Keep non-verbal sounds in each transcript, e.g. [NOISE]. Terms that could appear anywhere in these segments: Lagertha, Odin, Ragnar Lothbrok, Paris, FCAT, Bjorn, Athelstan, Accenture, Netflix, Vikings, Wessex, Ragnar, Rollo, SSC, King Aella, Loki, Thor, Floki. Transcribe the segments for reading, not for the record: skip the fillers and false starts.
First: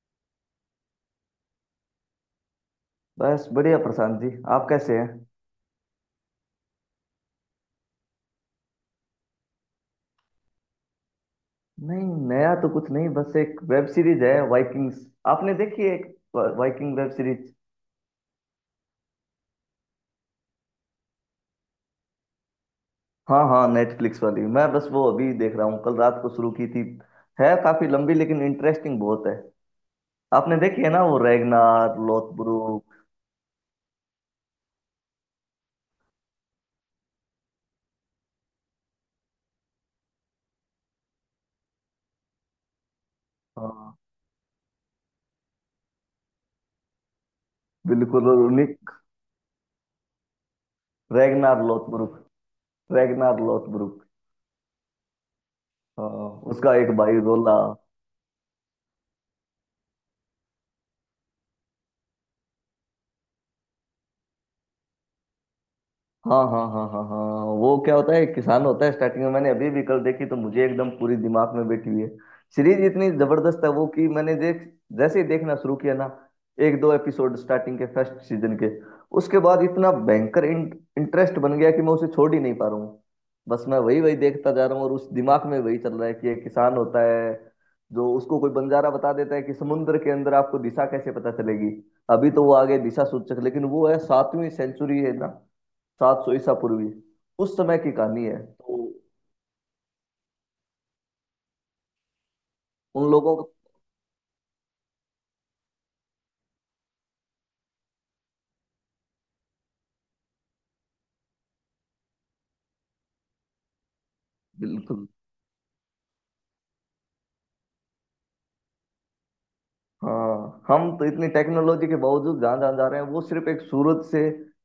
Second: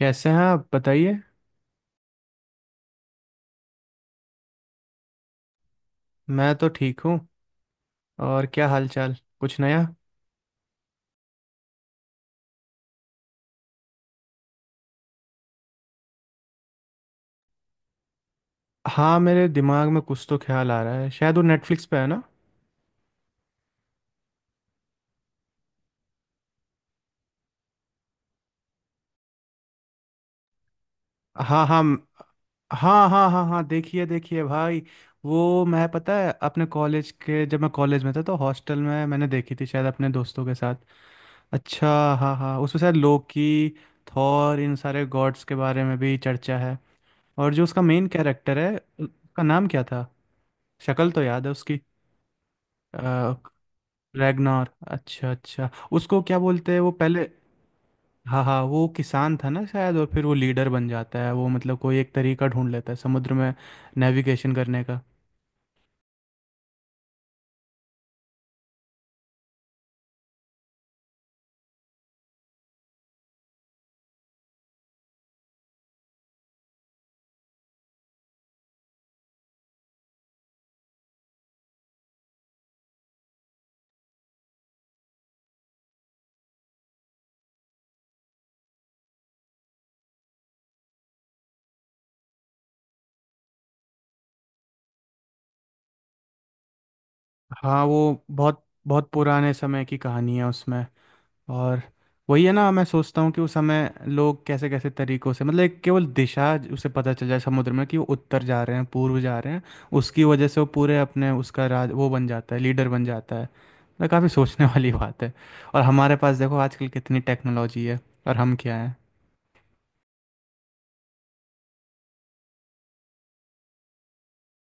कैसे हैं आप बताइए। बस बढ़िया प्रशांत जी। आप कैसे हैं। मैं तो ठीक हूँ। और क्या हाल चाल, कुछ नया? नहीं, नया तो कुछ नहीं। बस एक वेब सीरीज है, वाइकिंग्स। आपने देखी है एक वाइकिंग वेब सीरीज। हाँ, मेरे दिमाग में कुछ तो ख्याल आ रहा है, शायद वो नेटफ्लिक्स पे है ना। हाँ हाँ, नेटफ्लिक्स वाली। मैं बस वो अभी देख रहा हूँ, कल रात को शुरू की थी। है काफी लंबी, लेकिन इंटरेस्टिंग बहुत है। आपने देखी है ना, वो हाँ हाँ रैगनार म- लोथब्रुक। हाँ हाँ हाँ हाँ, देखिए देखिए भाई। वो मैं, पता है, अपने कॉलेज के, जब मैं कॉलेज में था तो हॉस्टल में मैंने देखी थी शायद अपने दोस्तों के साथ। अच्छा। हाँ हाँ, उसमें शायद लोकी, हाँ थॉर, इन सारे गॉड्स के बारे में भी चर्चा है। और जो उसका मेन बिल्कुल, और कैरेक्टर है, निक। उसका नाम क्या था? शक्ल तो याद है रैगनार लोथब्रुक। रैगनार उसकी। लोथब्रुक। रैगनार, अच्छा अच्छा। हाँ, उसको क्या बोलते उसका हैं एक वो भाई पहले। रोला। हाँ हाँ, वो किसान था ना शायद, और फिर वो लीडर बन जाता है। वो मतलब कोई एक तरीका ढूंढ लेता है समुद्र में नेविगेशन करने का। हाँ हाँ हाँ हाँ हाँ हाँ। वो क्या होता है, एक किसान होता है स्टार्टिंग में। मैंने अभी भी कल देखी तो मुझे एकदम पूरी दिमाग में बैठी हुई है। सीरीज इतनी जबरदस्त है वो कि मैंने देख, जैसे ही देखना शुरू किया ना, एक दो एपिसोड स्टार्टिंग के फर्स्ट सीजन के, उसके बाद इतना भयंकर इंटरेस्ट बन गया कि मैं उसे छोड़ ही नहीं पा रहा हूँ। बस मैं वही वही देखता जा रहा हूँ, और उस दिमाग में वही चल रहा है कि एक किसान होता है जो उसको कोई बंजारा बता देता है कि समुद्र के अंदर आपको दिशा कैसे पता चलेगी। अभी तो वो आगे दिशा सूचक, लेकिन वो है सातवीं सेंचुरी है ना। 700 ईसा पूर्वी उस समय हाँ, की कहानी वो है बहुत तो। बहुत पुराने समय की कहानी है उसमें। और वही है ना, मैं उन सोचता हूँ लोगों कि को, उस समय लोग कैसे कैसे तरीकों से, मतलब एक केवल दिशा उसे पता चल जाए समुद्र में कि वो उत्तर जा रहे हैं, पूर्व जा रहे हैं। उसकी वजह से वो पूरे अपने उसका राज, वो बन जाता है, लीडर बन जाता है। मतलब काफ़ी सोचने [LAUGHS] वाली बिल्कुल। बात है। और हमारे पास देखो आजकल कितनी टेक्नोलॉजी है, और हम क्या हैं। हाँ, हम तो इतनी टेक्नोलॉजी के बावजूद जहाँ जहाँ जा रहे हैं वो सिर्फ एक सूरज से।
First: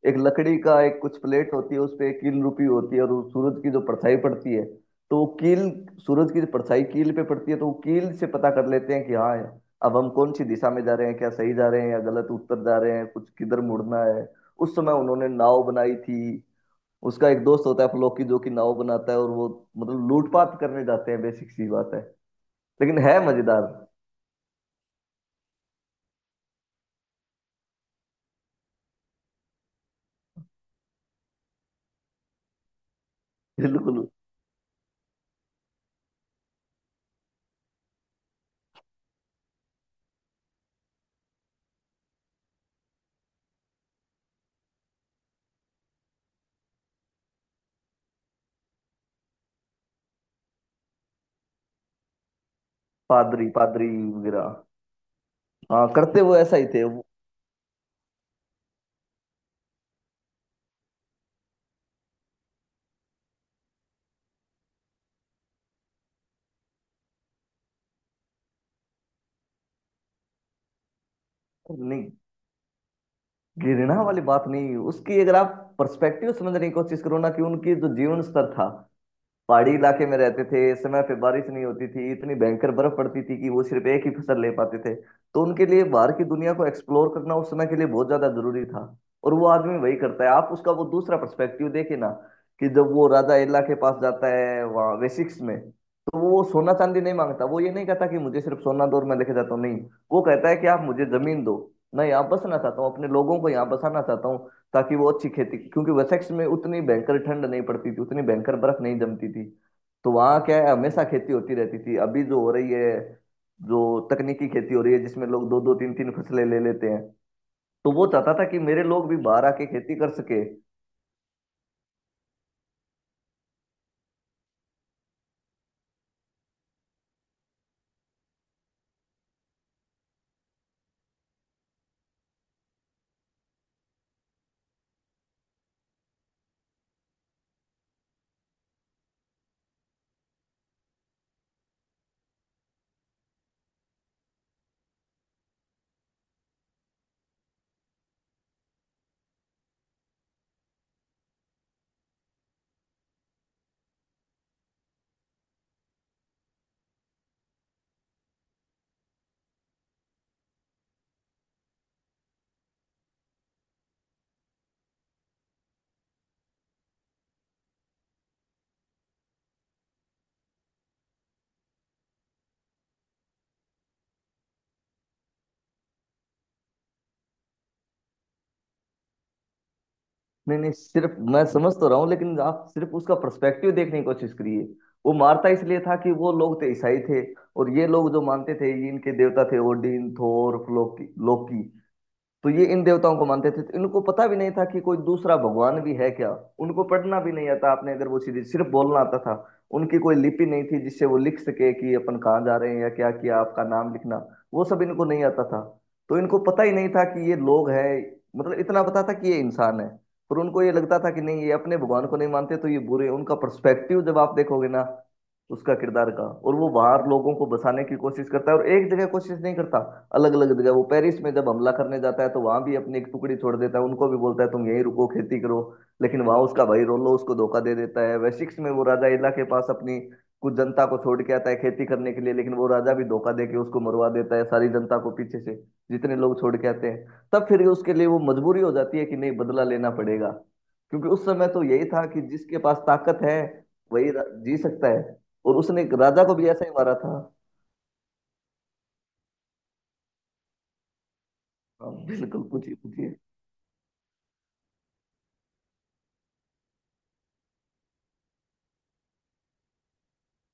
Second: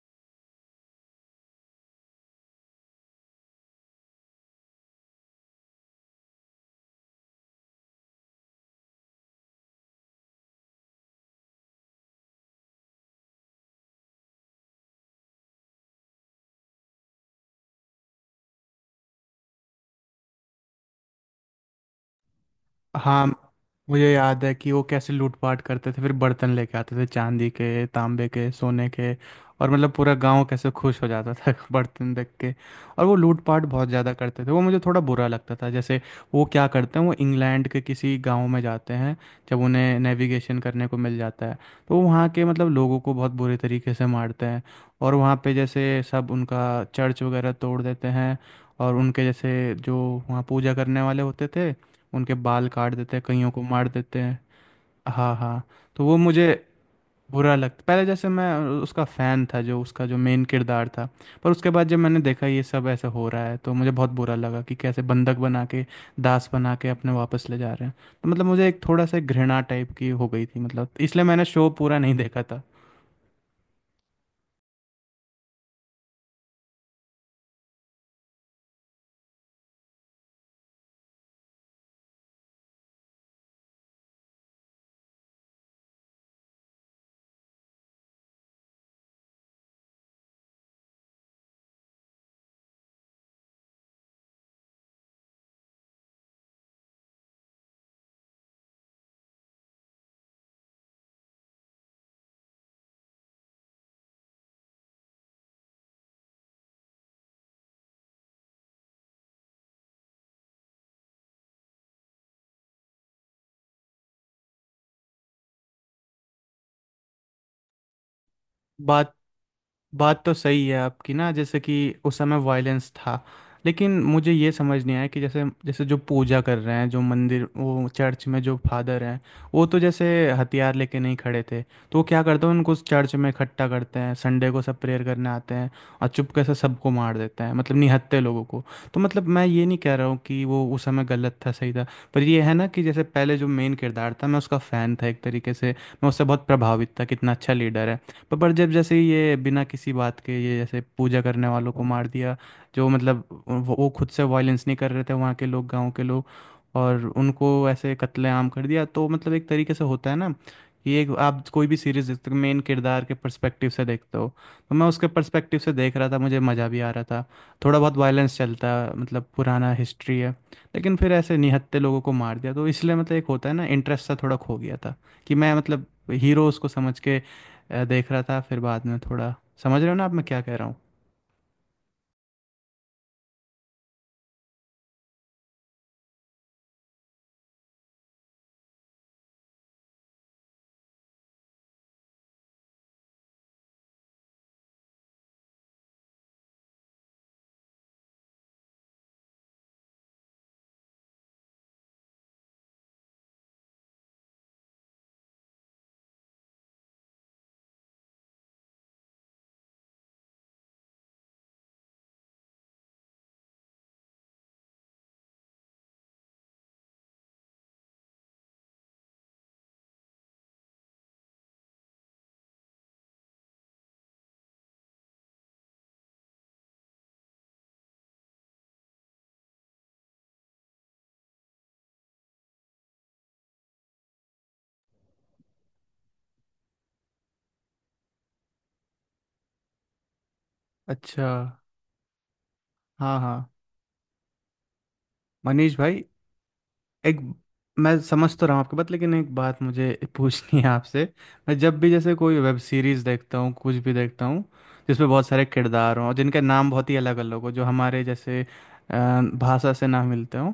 एक लकड़ी का एक कुछ प्लेट होती है, उस पे एक कील रुपी होती है, और उस सूरज की जो परछाई पड़ती है तो वो कील, सूरज की जो परछाई कील पे पड़ती है तो वो कील से पता कर लेते हैं कि हाँ, अब हम कौन सी दिशा में जा रहे हैं, क्या सही जा रहे हैं या गलत, उत्तर जा रहे हैं, कुछ किधर मुड़ना है। उस समय उन्होंने नाव बनाई थी। उसका एक दोस्त होता है फ्लोकी जो कि नाव बनाता है, और वो मतलब लूटपाट करने जाते हैं, बेसिक सी बात है। लेकिन है हाँ, मजेदार। मुझे याद है कि वो कैसे लूटपाट करते थे, फिर बर्तन लेके आते थे, चांदी के, तांबे के, सोने के। और मतलब पूरा गांव कैसे खुश हो जाता था [LAUGHS] बर्तन देख के। और वो लूटपाट बहुत बिल्कुल। ज़्यादा करते थे, वो मुझे थोड़ा बुरा लगता था। जैसे वो क्या करते हैं, वो इंग्लैंड के किसी गांव में जाते हैं, जब उन्हें नेविगेशन करने को मिल जाता है, तो वो वहाँ के मतलब लोगों को बहुत बुरे तरीके से मारते हैं। और वहाँ पे जैसे सब उनका चर्च वगैरह तोड़ देते हैं। और उनके जैसे जो वहाँ पूजा करने वाले होते थे, उनके बाल काट देते हैं, पादरी, कईयों को मार पादरी देते हैं। वगैरह। हाँ हाँ। हाँ, तो वो करते वो मुझे ऐसा ही थे वो। बुरा लगता पहले। जैसे मैं उसका फ़ैन था, जो उसका जो मेन किरदार था। पर उसके बाद जब मैंने देखा ये सब ऐसा हो रहा है तो मुझे बहुत बुरा लगा कि कैसे बंधक बना के, दास बना के अपने वापस ले जा रहे हैं। तो मतलब मुझे एक थोड़ा सा घृणा टाइप की हो गई थी, मतलब इसलिए मैंने शो पूरा नहीं, नहीं देखा था। घृणा वाली बात नहीं उसकी। अगर आप पर्सपेक्टिव समझने की कोशिश करो ना, कि उनकी जो जीवन स्तर था, पहाड़ी इलाके में रहते थे, समय पे बारिश नहीं होती थी, इतनी भयंकर बर्फ पड़ती थी कि वो सिर्फ एक ही फसल ले पाते थे। तो उनके लिए बाहर की दुनिया को एक्सप्लोर करना उस समय के लिए बहुत ज्यादा जरूरी था। और वो आदमी वही करता है। आप उसका वो दूसरा पर्सपेक्टिव देखे ना, कि जब वो राजा एला के पास जाता है वहाँ वेसिक्स में, तो वो सोना चांदी नहीं मांगता। वो ये नहीं कहता कि मुझे सिर्फ सोना दो और मैं लेके जाता हूँ, नहीं। वो कहता है कि आप मुझे जमीन दो, मैं यहाँ बसना चाहता हूँ, अपने लोगों को यहाँ बसाना चाहता हूँ, ताकि वो अच्छी खेती, क्योंकि वसेक्स में उतनी भयंकर ठंड नहीं पड़ती थी, उतनी भयंकर बर्फ नहीं जमती थी। तो वहाँ क्या है, हमेशा खेती होती रहती थी, अभी जो हो रही है, जो तकनीकी खेती हो रही है, जिसमें लोग दो दो तीन तीन फसलें ले लेते हैं। तो वो चाहता था कि मेरे लोग बात भी बाहर आके खेती कर बात तो सके। सही है आपकी ना, जैसे कि उस समय वायलेंस था। लेकिन मुझे ये समझ नहीं आया कि जैसे, जैसे जो पूजा कर रहे हैं, जो मंदिर, वो चर्च में जो फादर हैं, वो तो जैसे हथियार लेके नहीं खड़े थे। तो वो क्या करते हैं, उनको उस चर्च में इकट्ठा करते हैं, संडे को सब प्रेयर करने आते हैं, और चुपके से सबको मार देते हैं, मतलब निहत्थे लोगों को। तो मतलब मैं ये नहीं कह रहा हूँ कि वो उस समय गलत था सही था, पर ये है ना कि जैसे पहले जो मेन किरदार था, मैं उसका फ़ैन था एक तरीके से। मैं उससे बहुत प्रभावित था, कितना अच्छा लीडर है। पर जब जैसे ही ये बिना किसी बात के ये जैसे पूजा करने वालों को मार दिया, जो मतलब वो खुद से वायलेंस नहीं कर रहे थे, वहाँ के लोग, गांव के लोग, और उनको ऐसे कत्लेआम कर दिया। तो मतलब एक तरीके से होता है ना कि एक आप कोई भी सीरीज देखते हो मेन किरदार के पर्सपेक्टिव से देखते हो। तो मैं उसके पर्सपेक्टिव से देख रहा था, मुझे मज़ा भी आ रहा था। थोड़ा बहुत वायलेंस चलता है, मतलब पुराना हिस्ट्री है। लेकिन फिर ऐसे निहत्थे लोगों को मार दिया, तो इसलिए मतलब एक होता है ना, इंटरेस्ट सा थोड़ा खो गया था। कि मैं मतलब हीरोज़ को समझ के देख रहा था, फिर बाद में थोड़ा। समझ रहे हो ना आप मैं क्या कह नहीं रहा नहीं, हूँ? सिर्फ मैं समझ तो रहा हूँ, लेकिन आप सिर्फ उसका पर्सपेक्टिव देखने की कोशिश करिए। वो मारता इसलिए था कि वो लोग थे ईसाई थे, और ये लोग जो मानते थे ये इनके देवता थे, ओडिन, थोर, लोकी, लोकी। तो ये इन देवताओं को मानते थे, तो इनको पता भी नहीं था कि कोई दूसरा भगवान भी है क्या। उनको पढ़ना भी नहीं आता, आपने अगर, वो सीधी सिर्फ बोलना आता था। उनकी कोई लिपि नहीं थी जिससे वो लिख सके कि अपन कहाँ जा रहे हैं या क्या किया, आपका नाम लिखना, वो सब इनको नहीं आता था। तो इनको पता ही नहीं था कि ये लोग हैं, मतलब इतना पता था कि ये इंसान है। पर उनको ये लगता था कि नहीं, ये अपने भगवान को नहीं मानते तो ये बुरे हैं। उनका पर्सपेक्टिव जब आप देखोगे ना, तो उसका किरदार का। और वो बाहर लोगों को बसाने की कोशिश करता है, और एक जगह कोशिश नहीं करता, अलग अलग जगह। वो पेरिस में जब हमला करने जाता है तो वहां भी अपनी एक टुकड़ी छोड़ देता है, उनको भी बोलता है तुम यहीं रुको खेती करो। लेकिन वहां उसका भाई रोलो उसको धोखा दे देता है। वेसिक्स में वो राजा इला के पास अपनी कुछ जनता को छोड़ के आता है खेती करने के लिए, लेकिन वो राजा भी धोखा दे के उसको मरवा देता है, सारी जनता को पीछे से, जितने लोग छोड़ के आते हैं। तब फिर उसके लिए वो मजबूरी हो जाती है कि नहीं, बदला लेना पड़ेगा। क्योंकि उस अच्छा। समय तो यही था कि जिसके पास ताकत हाँ है हाँ। वही जी सकता है। और मनीष उसने एक भाई, राजा को भी ऐसा ही मारा था। एक, मैं समझ तो रहा हूँ आपकी बात, लेकिन एक बात मुझे [LAUGHS] पूछनी है आपसे। मैं जब भी हाँ, जैसे कोई बिल्कुल, वेब पूछिए सीरीज़ पूछिए। देखता हूँ, कुछ भी देखता हूँ जिसमें बहुत सारे किरदार हों, और जिनके नाम बहुत ही अलग अलग हो, जो हमारे जैसे अ, भाषा से ना मिलते हों,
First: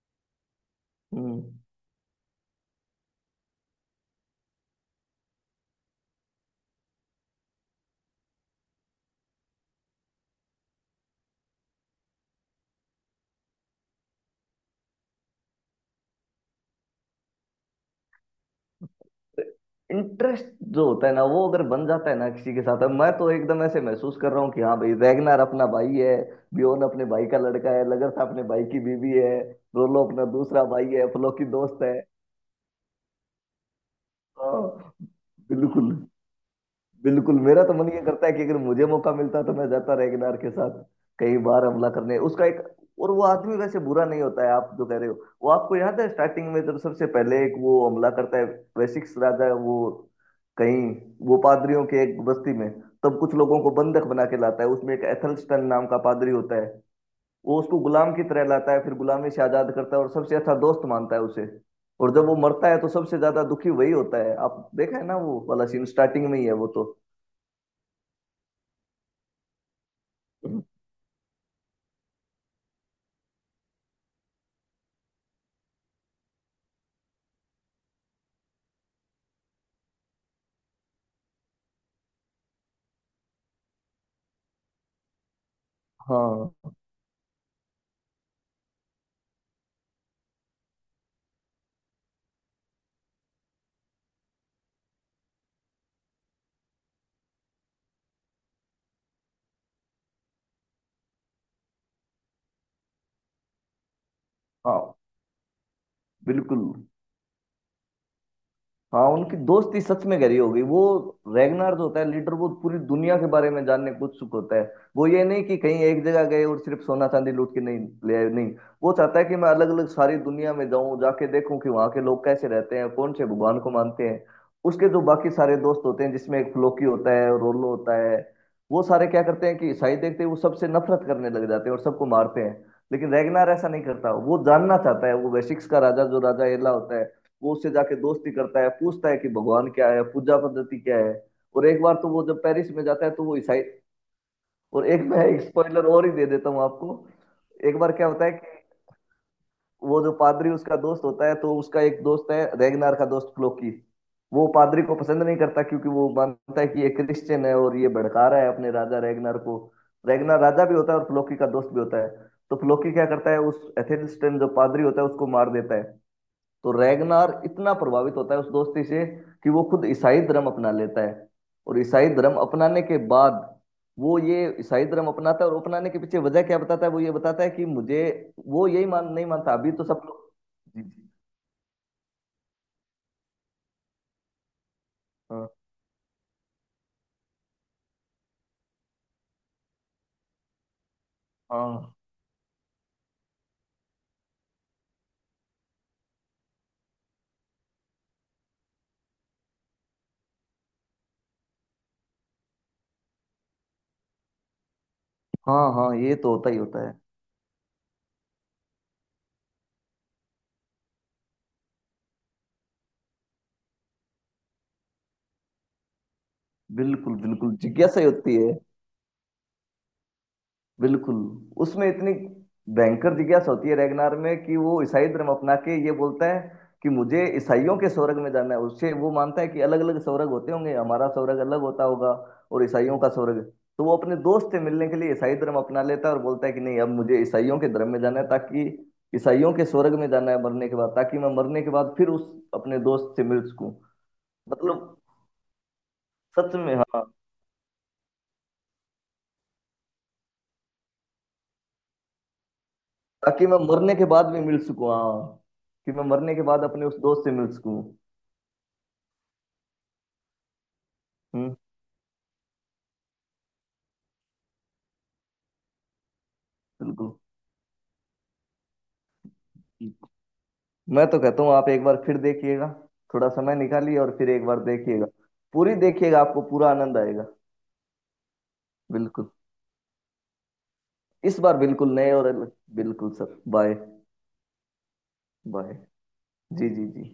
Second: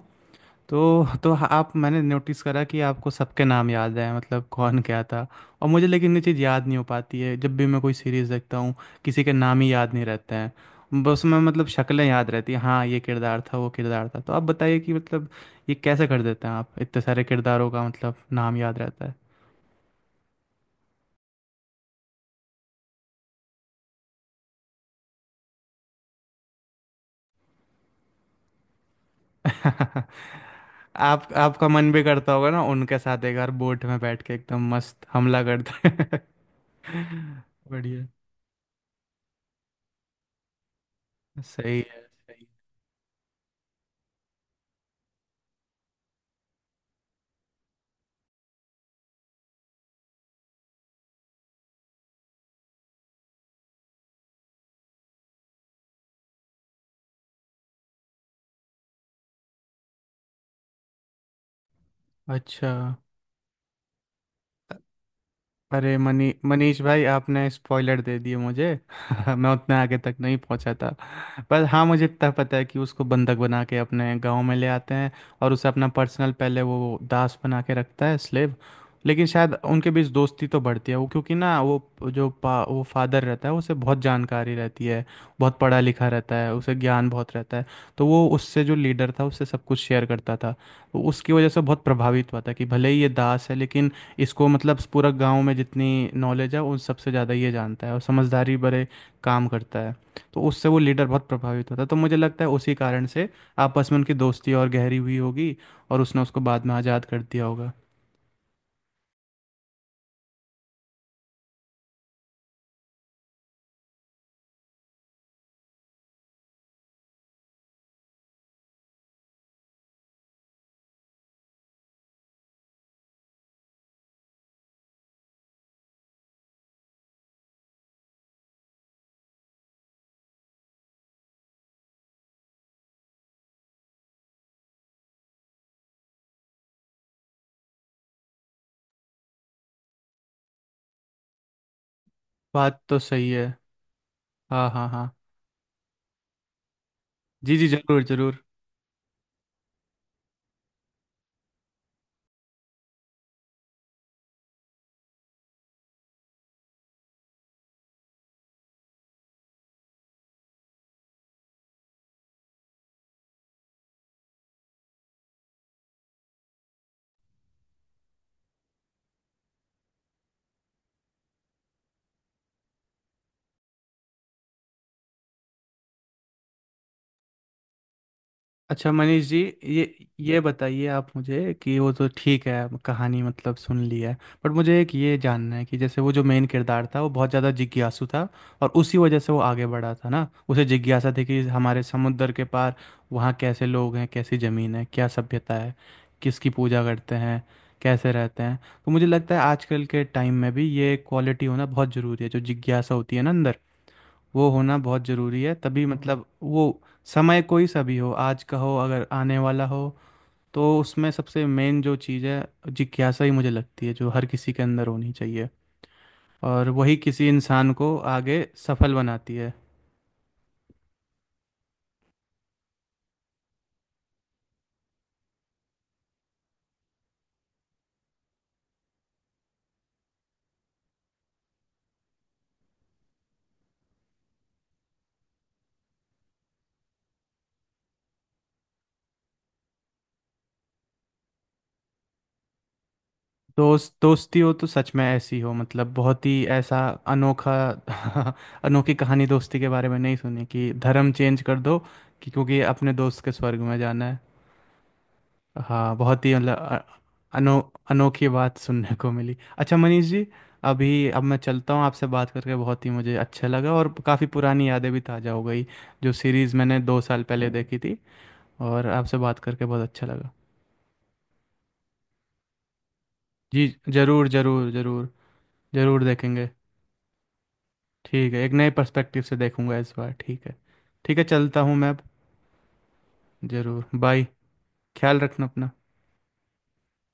तो हम्म। आप, मैंने नोटिस करा कि आपको सबके नाम याद है, मतलब कौन क्या था। और मुझे लेकिन ये चीज़ याद नहीं हो पाती है जब भी मैं कोई सीरीज़ देखता हूँ, किसी के नाम ही याद नहीं रहते हैं। बस मैं मतलब शक्लें याद रहती हैं, हाँ ये किरदार था वो किरदार था। तो आप बताइए कि मतलब ये कैसे कर देते हैं आप, इतने सारे किरदारों का मतलब नाम याद रहता है। इंटरेस्ट जो होता है ना, वो अगर बन जाता है ना किसी के साथ। अब मैं तो एकदम ऐसे महसूस कर रहा हूँ कि हाँ भाई, रैगनार अपना भाई है, बियोन अपने भाई का लड़का है, लगरथा अपने भाई की बीवी है, रोलो [LAUGHS] अपना दूसरा भाई है, आप, फ्लो की आपका दोस्त मन है। भी करता होगा ना उनके साथ एक बार बोट में बैठ के एकदम हाँ, मस्त हमला करते बिल्कुल। हैं। [LAUGHS] बिल्कुल, मेरा तो मन ये बढ़िया। करता है कि अगर मुझे मौका मिलता तो मैं जाता रेगनार के साथ कई बार सही हमला है। करने उसका एक। और वो आदमी वैसे बुरा नहीं होता है। आप जो कह रहे हो, वो आपको याद है स्टार्टिंग में जब सबसे पहले एक वो हमला करता है, वैशिक्स राजा वो, कहीं, वो पादरियों के एक बस्ती में, तब कुछ लोगों को बंधक बना के लाता है। उसमें एक एथलस्टन नाम का पादरी होता है। वो उसको गुलाम की तरह लाता है, फिर गुलामी से आजाद करता है और सबसे अच्छा दोस्त मानता है उसे। और जब वो अच्छा। मरता है तो सबसे ज्यादा दुखी वही होता है। आप देखा है ना वो वाला सीन, अरे स्टार्टिंग में ही है वो मनीष तो। भाई, आपने स्पॉइलर दे दिए मुझे। [LAUGHS] मैं उतना आगे तक नहीं हाँ पहुंचा था। पर हाँ, मुझे इतना पता है कि उसको बंधक बना के अपने गांव में ले आते हैं, और उसे अपना पर्सनल पहले वो दास बना के रखता है, स्लेव। लेकिन शायद उनके बीच दोस्ती तो बढ़ती है, वो क्योंकि ना वो वो फादर रहता है, उसे बहुत जानकारी रहती है, बहुत पढ़ा लिखा रहता हाँ। है, उसे ज्ञान बहुत रहता है। तो वो उससे, जो लीडर था, उससे सब कुछ शेयर करता था। वो उसकी वजह से बहुत प्रभावित हुआ था कि भले ही ये दास है, लेकिन इसको मतलब पूरा गांव में जितनी नॉलेज है उन सबसे ज़्यादा ये जानता है, और समझदारी भरे काम करता है। तो उससे वो लीडर बहुत प्रभावित होता है। तो मुझे लगता है उसी कारण से आपस में उनकी दोस्ती और गहरी हुई होगी, और उसने उसको बिल्कुल। बाद में आज़ाद कर दिया होगा। हाँ, उनकी दोस्ती सच में गहरी हो गई वो। रैगनार्ड होता है लीडर, वो पूरी दुनिया के बारे में जानने को उत्सुक होता है। वो ये नहीं कि कहीं एक जगह गए और सिर्फ सोना चांदी लूट के नहीं ले आए, नहीं। वो चाहता है कि मैं अलग अलग सारी दुनिया में जाऊं, जाके देखूं कि वहां के लोग कैसे रहते हैं, कौन से भगवान को मानते हैं। उसके जो बाकी सारे दोस्त होते हैं जिसमें एक फ्लोकी होता है, रोलो होता है, वो सारे क्या करते हैं कि ईसाई देखते ही वो सबसे नफरत करने लग जाते हैं और सबको मारते हैं। लेकिन रैगनार ऐसा नहीं करता, वो जानना चाहता है। वो वेसिक्स का राजा जो राजा एला होता है, वो उससे जाके दोस्ती करता है, पूछता है कि भगवान क्या है, पूजा पद्धति क्या है। और एक बार तो वो जब पेरिस बात में तो जाता है तो सही वो है। ईसाई, हाँ और हाँ एक [LAUGHS] हाँ। मैं एक स्पॉइलर और ही दे देता हूँ आपको। जी जी, एक बार ज़रूर क्या होता है ज़रूर। कि वो जो पादरी उसका दोस्त होता है, तो उसका एक दोस्त है, रेगनार का दोस्त क्लोकी, वो पादरी को पसंद नहीं करता क्योंकि वो मानता है कि ये क्रिश्चियन है और ये भड़का रहा है अपने राजा रेगनार को। रेगनार राजा भी होता है और फ्लोकी का दोस्त भी होता है। तो फ्लोकी क्या करता है, उस एथेनिस्टन जो पादरी होता है उसको मार देता है। तो रैगनार इतना प्रभावित होता है उस दोस्ती से कि वो खुद ईसाई धर्म अपना लेता है। और ईसाई धर्म अपनाने के बाद, वो ये ईसाई धर्म अपनाता है और अपनाने के पीछे वजह क्या बताता है, वो ये बताता है कि मुझे, वो यही अच्छा मान, नहीं मनीष जी, मानता अभी तो ये सब लोग। ये जी बताइए जी। आप मुझे कि वो तो ठीक है, कहानी मतलब सुन ली है। बट मुझे एक ये हाँ जानना है कि जैसे वो जो मेन किरदार था, वो बहुत ज़्यादा जिज्ञासु था, और उसी वजह से वो आगे बढ़ा था ना। उसे जिज्ञासा थी कि हमारे हाँ समुद्र के पार वहाँ कैसे लोग हैं, कैसी ज़मीन है, क्या सभ्यता है, किसकी पूजा करते हैं, कैसे रहते हैं। तो मुझे लगता है आजकल के टाइम में भी ये क्वालिटी होना बहुत ज़रूरी है, जो जिज्ञासा होती है ना अंदर, वो होना बहुत ज़रूरी है। हाँ, तभी हाँ ये मतलब तो होता ही वो, होता है। समय कोई सा भी हो, आज का हो, अगर आने वाला हो, तो उसमें सबसे मेन जो चीज़ है, जिज्ञासा ही मुझे लगती है, जो हर किसी के अंदर होनी चाहिए, और वही बिल्कुल किसी बिल्कुल, इंसान को जिज्ञासा ही होती है। आगे सफल बनाती है। बिल्कुल। उसमें इतनी भयंकर जिज्ञासा होती है रैगनार में कि वो ईसाई धर्म अपना के ये बोलता है कि मुझे ईसाइयों के स्वर्ग में जाना है। उससे वो मानता है कि अलग अलग स्वर्ग होते होंगे, हमारा स्वर्ग अलग होता होगा और ईसाइयों का स्वर्ग। तो वो अपने दोस्त से मिलने के लिए ईसाई धर्म अपना लेता है और बोलता है कि नहीं, अब मुझे ईसाइयों के धर्म में जाना है, ताकि ईसाइयों के स्वर्ग में जाना है मरने के बाद, ताकि मैं मरने के बाद फिर उस अपने दोस्त से मिल सकूं। दोस्ती हो तो मतलब सच में ऐसी हो, मतलब बहुत ही सच में, ऐसा हाँ। अनोखा। [LAUGHS] अनोखी कहानी दोस्ती के बारे में नहीं सुनी, कि धर्म चेंज कर दो, कि क्योंकि अपने दोस्त के ताकि मैं स्वर्ग में मरने के जाना है। बाद भी मिल सकूं, हाँ। कि हाँ, मैं बहुत ही मरने के मतलब बाद अपने उस दोस्त से मिल अनो सकूं। अनोखी बात सुनने को मिली। अच्छा मनीष जी, अभी अब मैं हम्म। चलता हूँ, आपसे बात करके बहुत ही मुझे अच्छा लगा, और काफ़ी पुरानी यादें भी ताज़ा हो गई जो सीरीज़ मैंने दो बिल्कुल। साल पहले देखी थी। और आपसे बात करके बहुत अच्छा लगा। मैं तो कहता हूँ आप एक बार फिर देखिएगा, थोड़ा समय जी, निकालिए और ज़रूर फिर एक बार ज़रूर देखिएगा। ज़रूर पूरी ज़रूर देखिएगा, आपको देखेंगे। पूरा आनंद आएगा। ठीक है, एक नए पर्सपेक्टिव बिल्कुल। से देखूंगा इस बार, ठीक है। ठीक है, इस बार चलता हूँ मैं बिल्कुल अब। नए और अलग, बिल्कुल सर, बाय। ज़रूर, बाय। ख्याल रखना अपना। बाय। जी जी जी।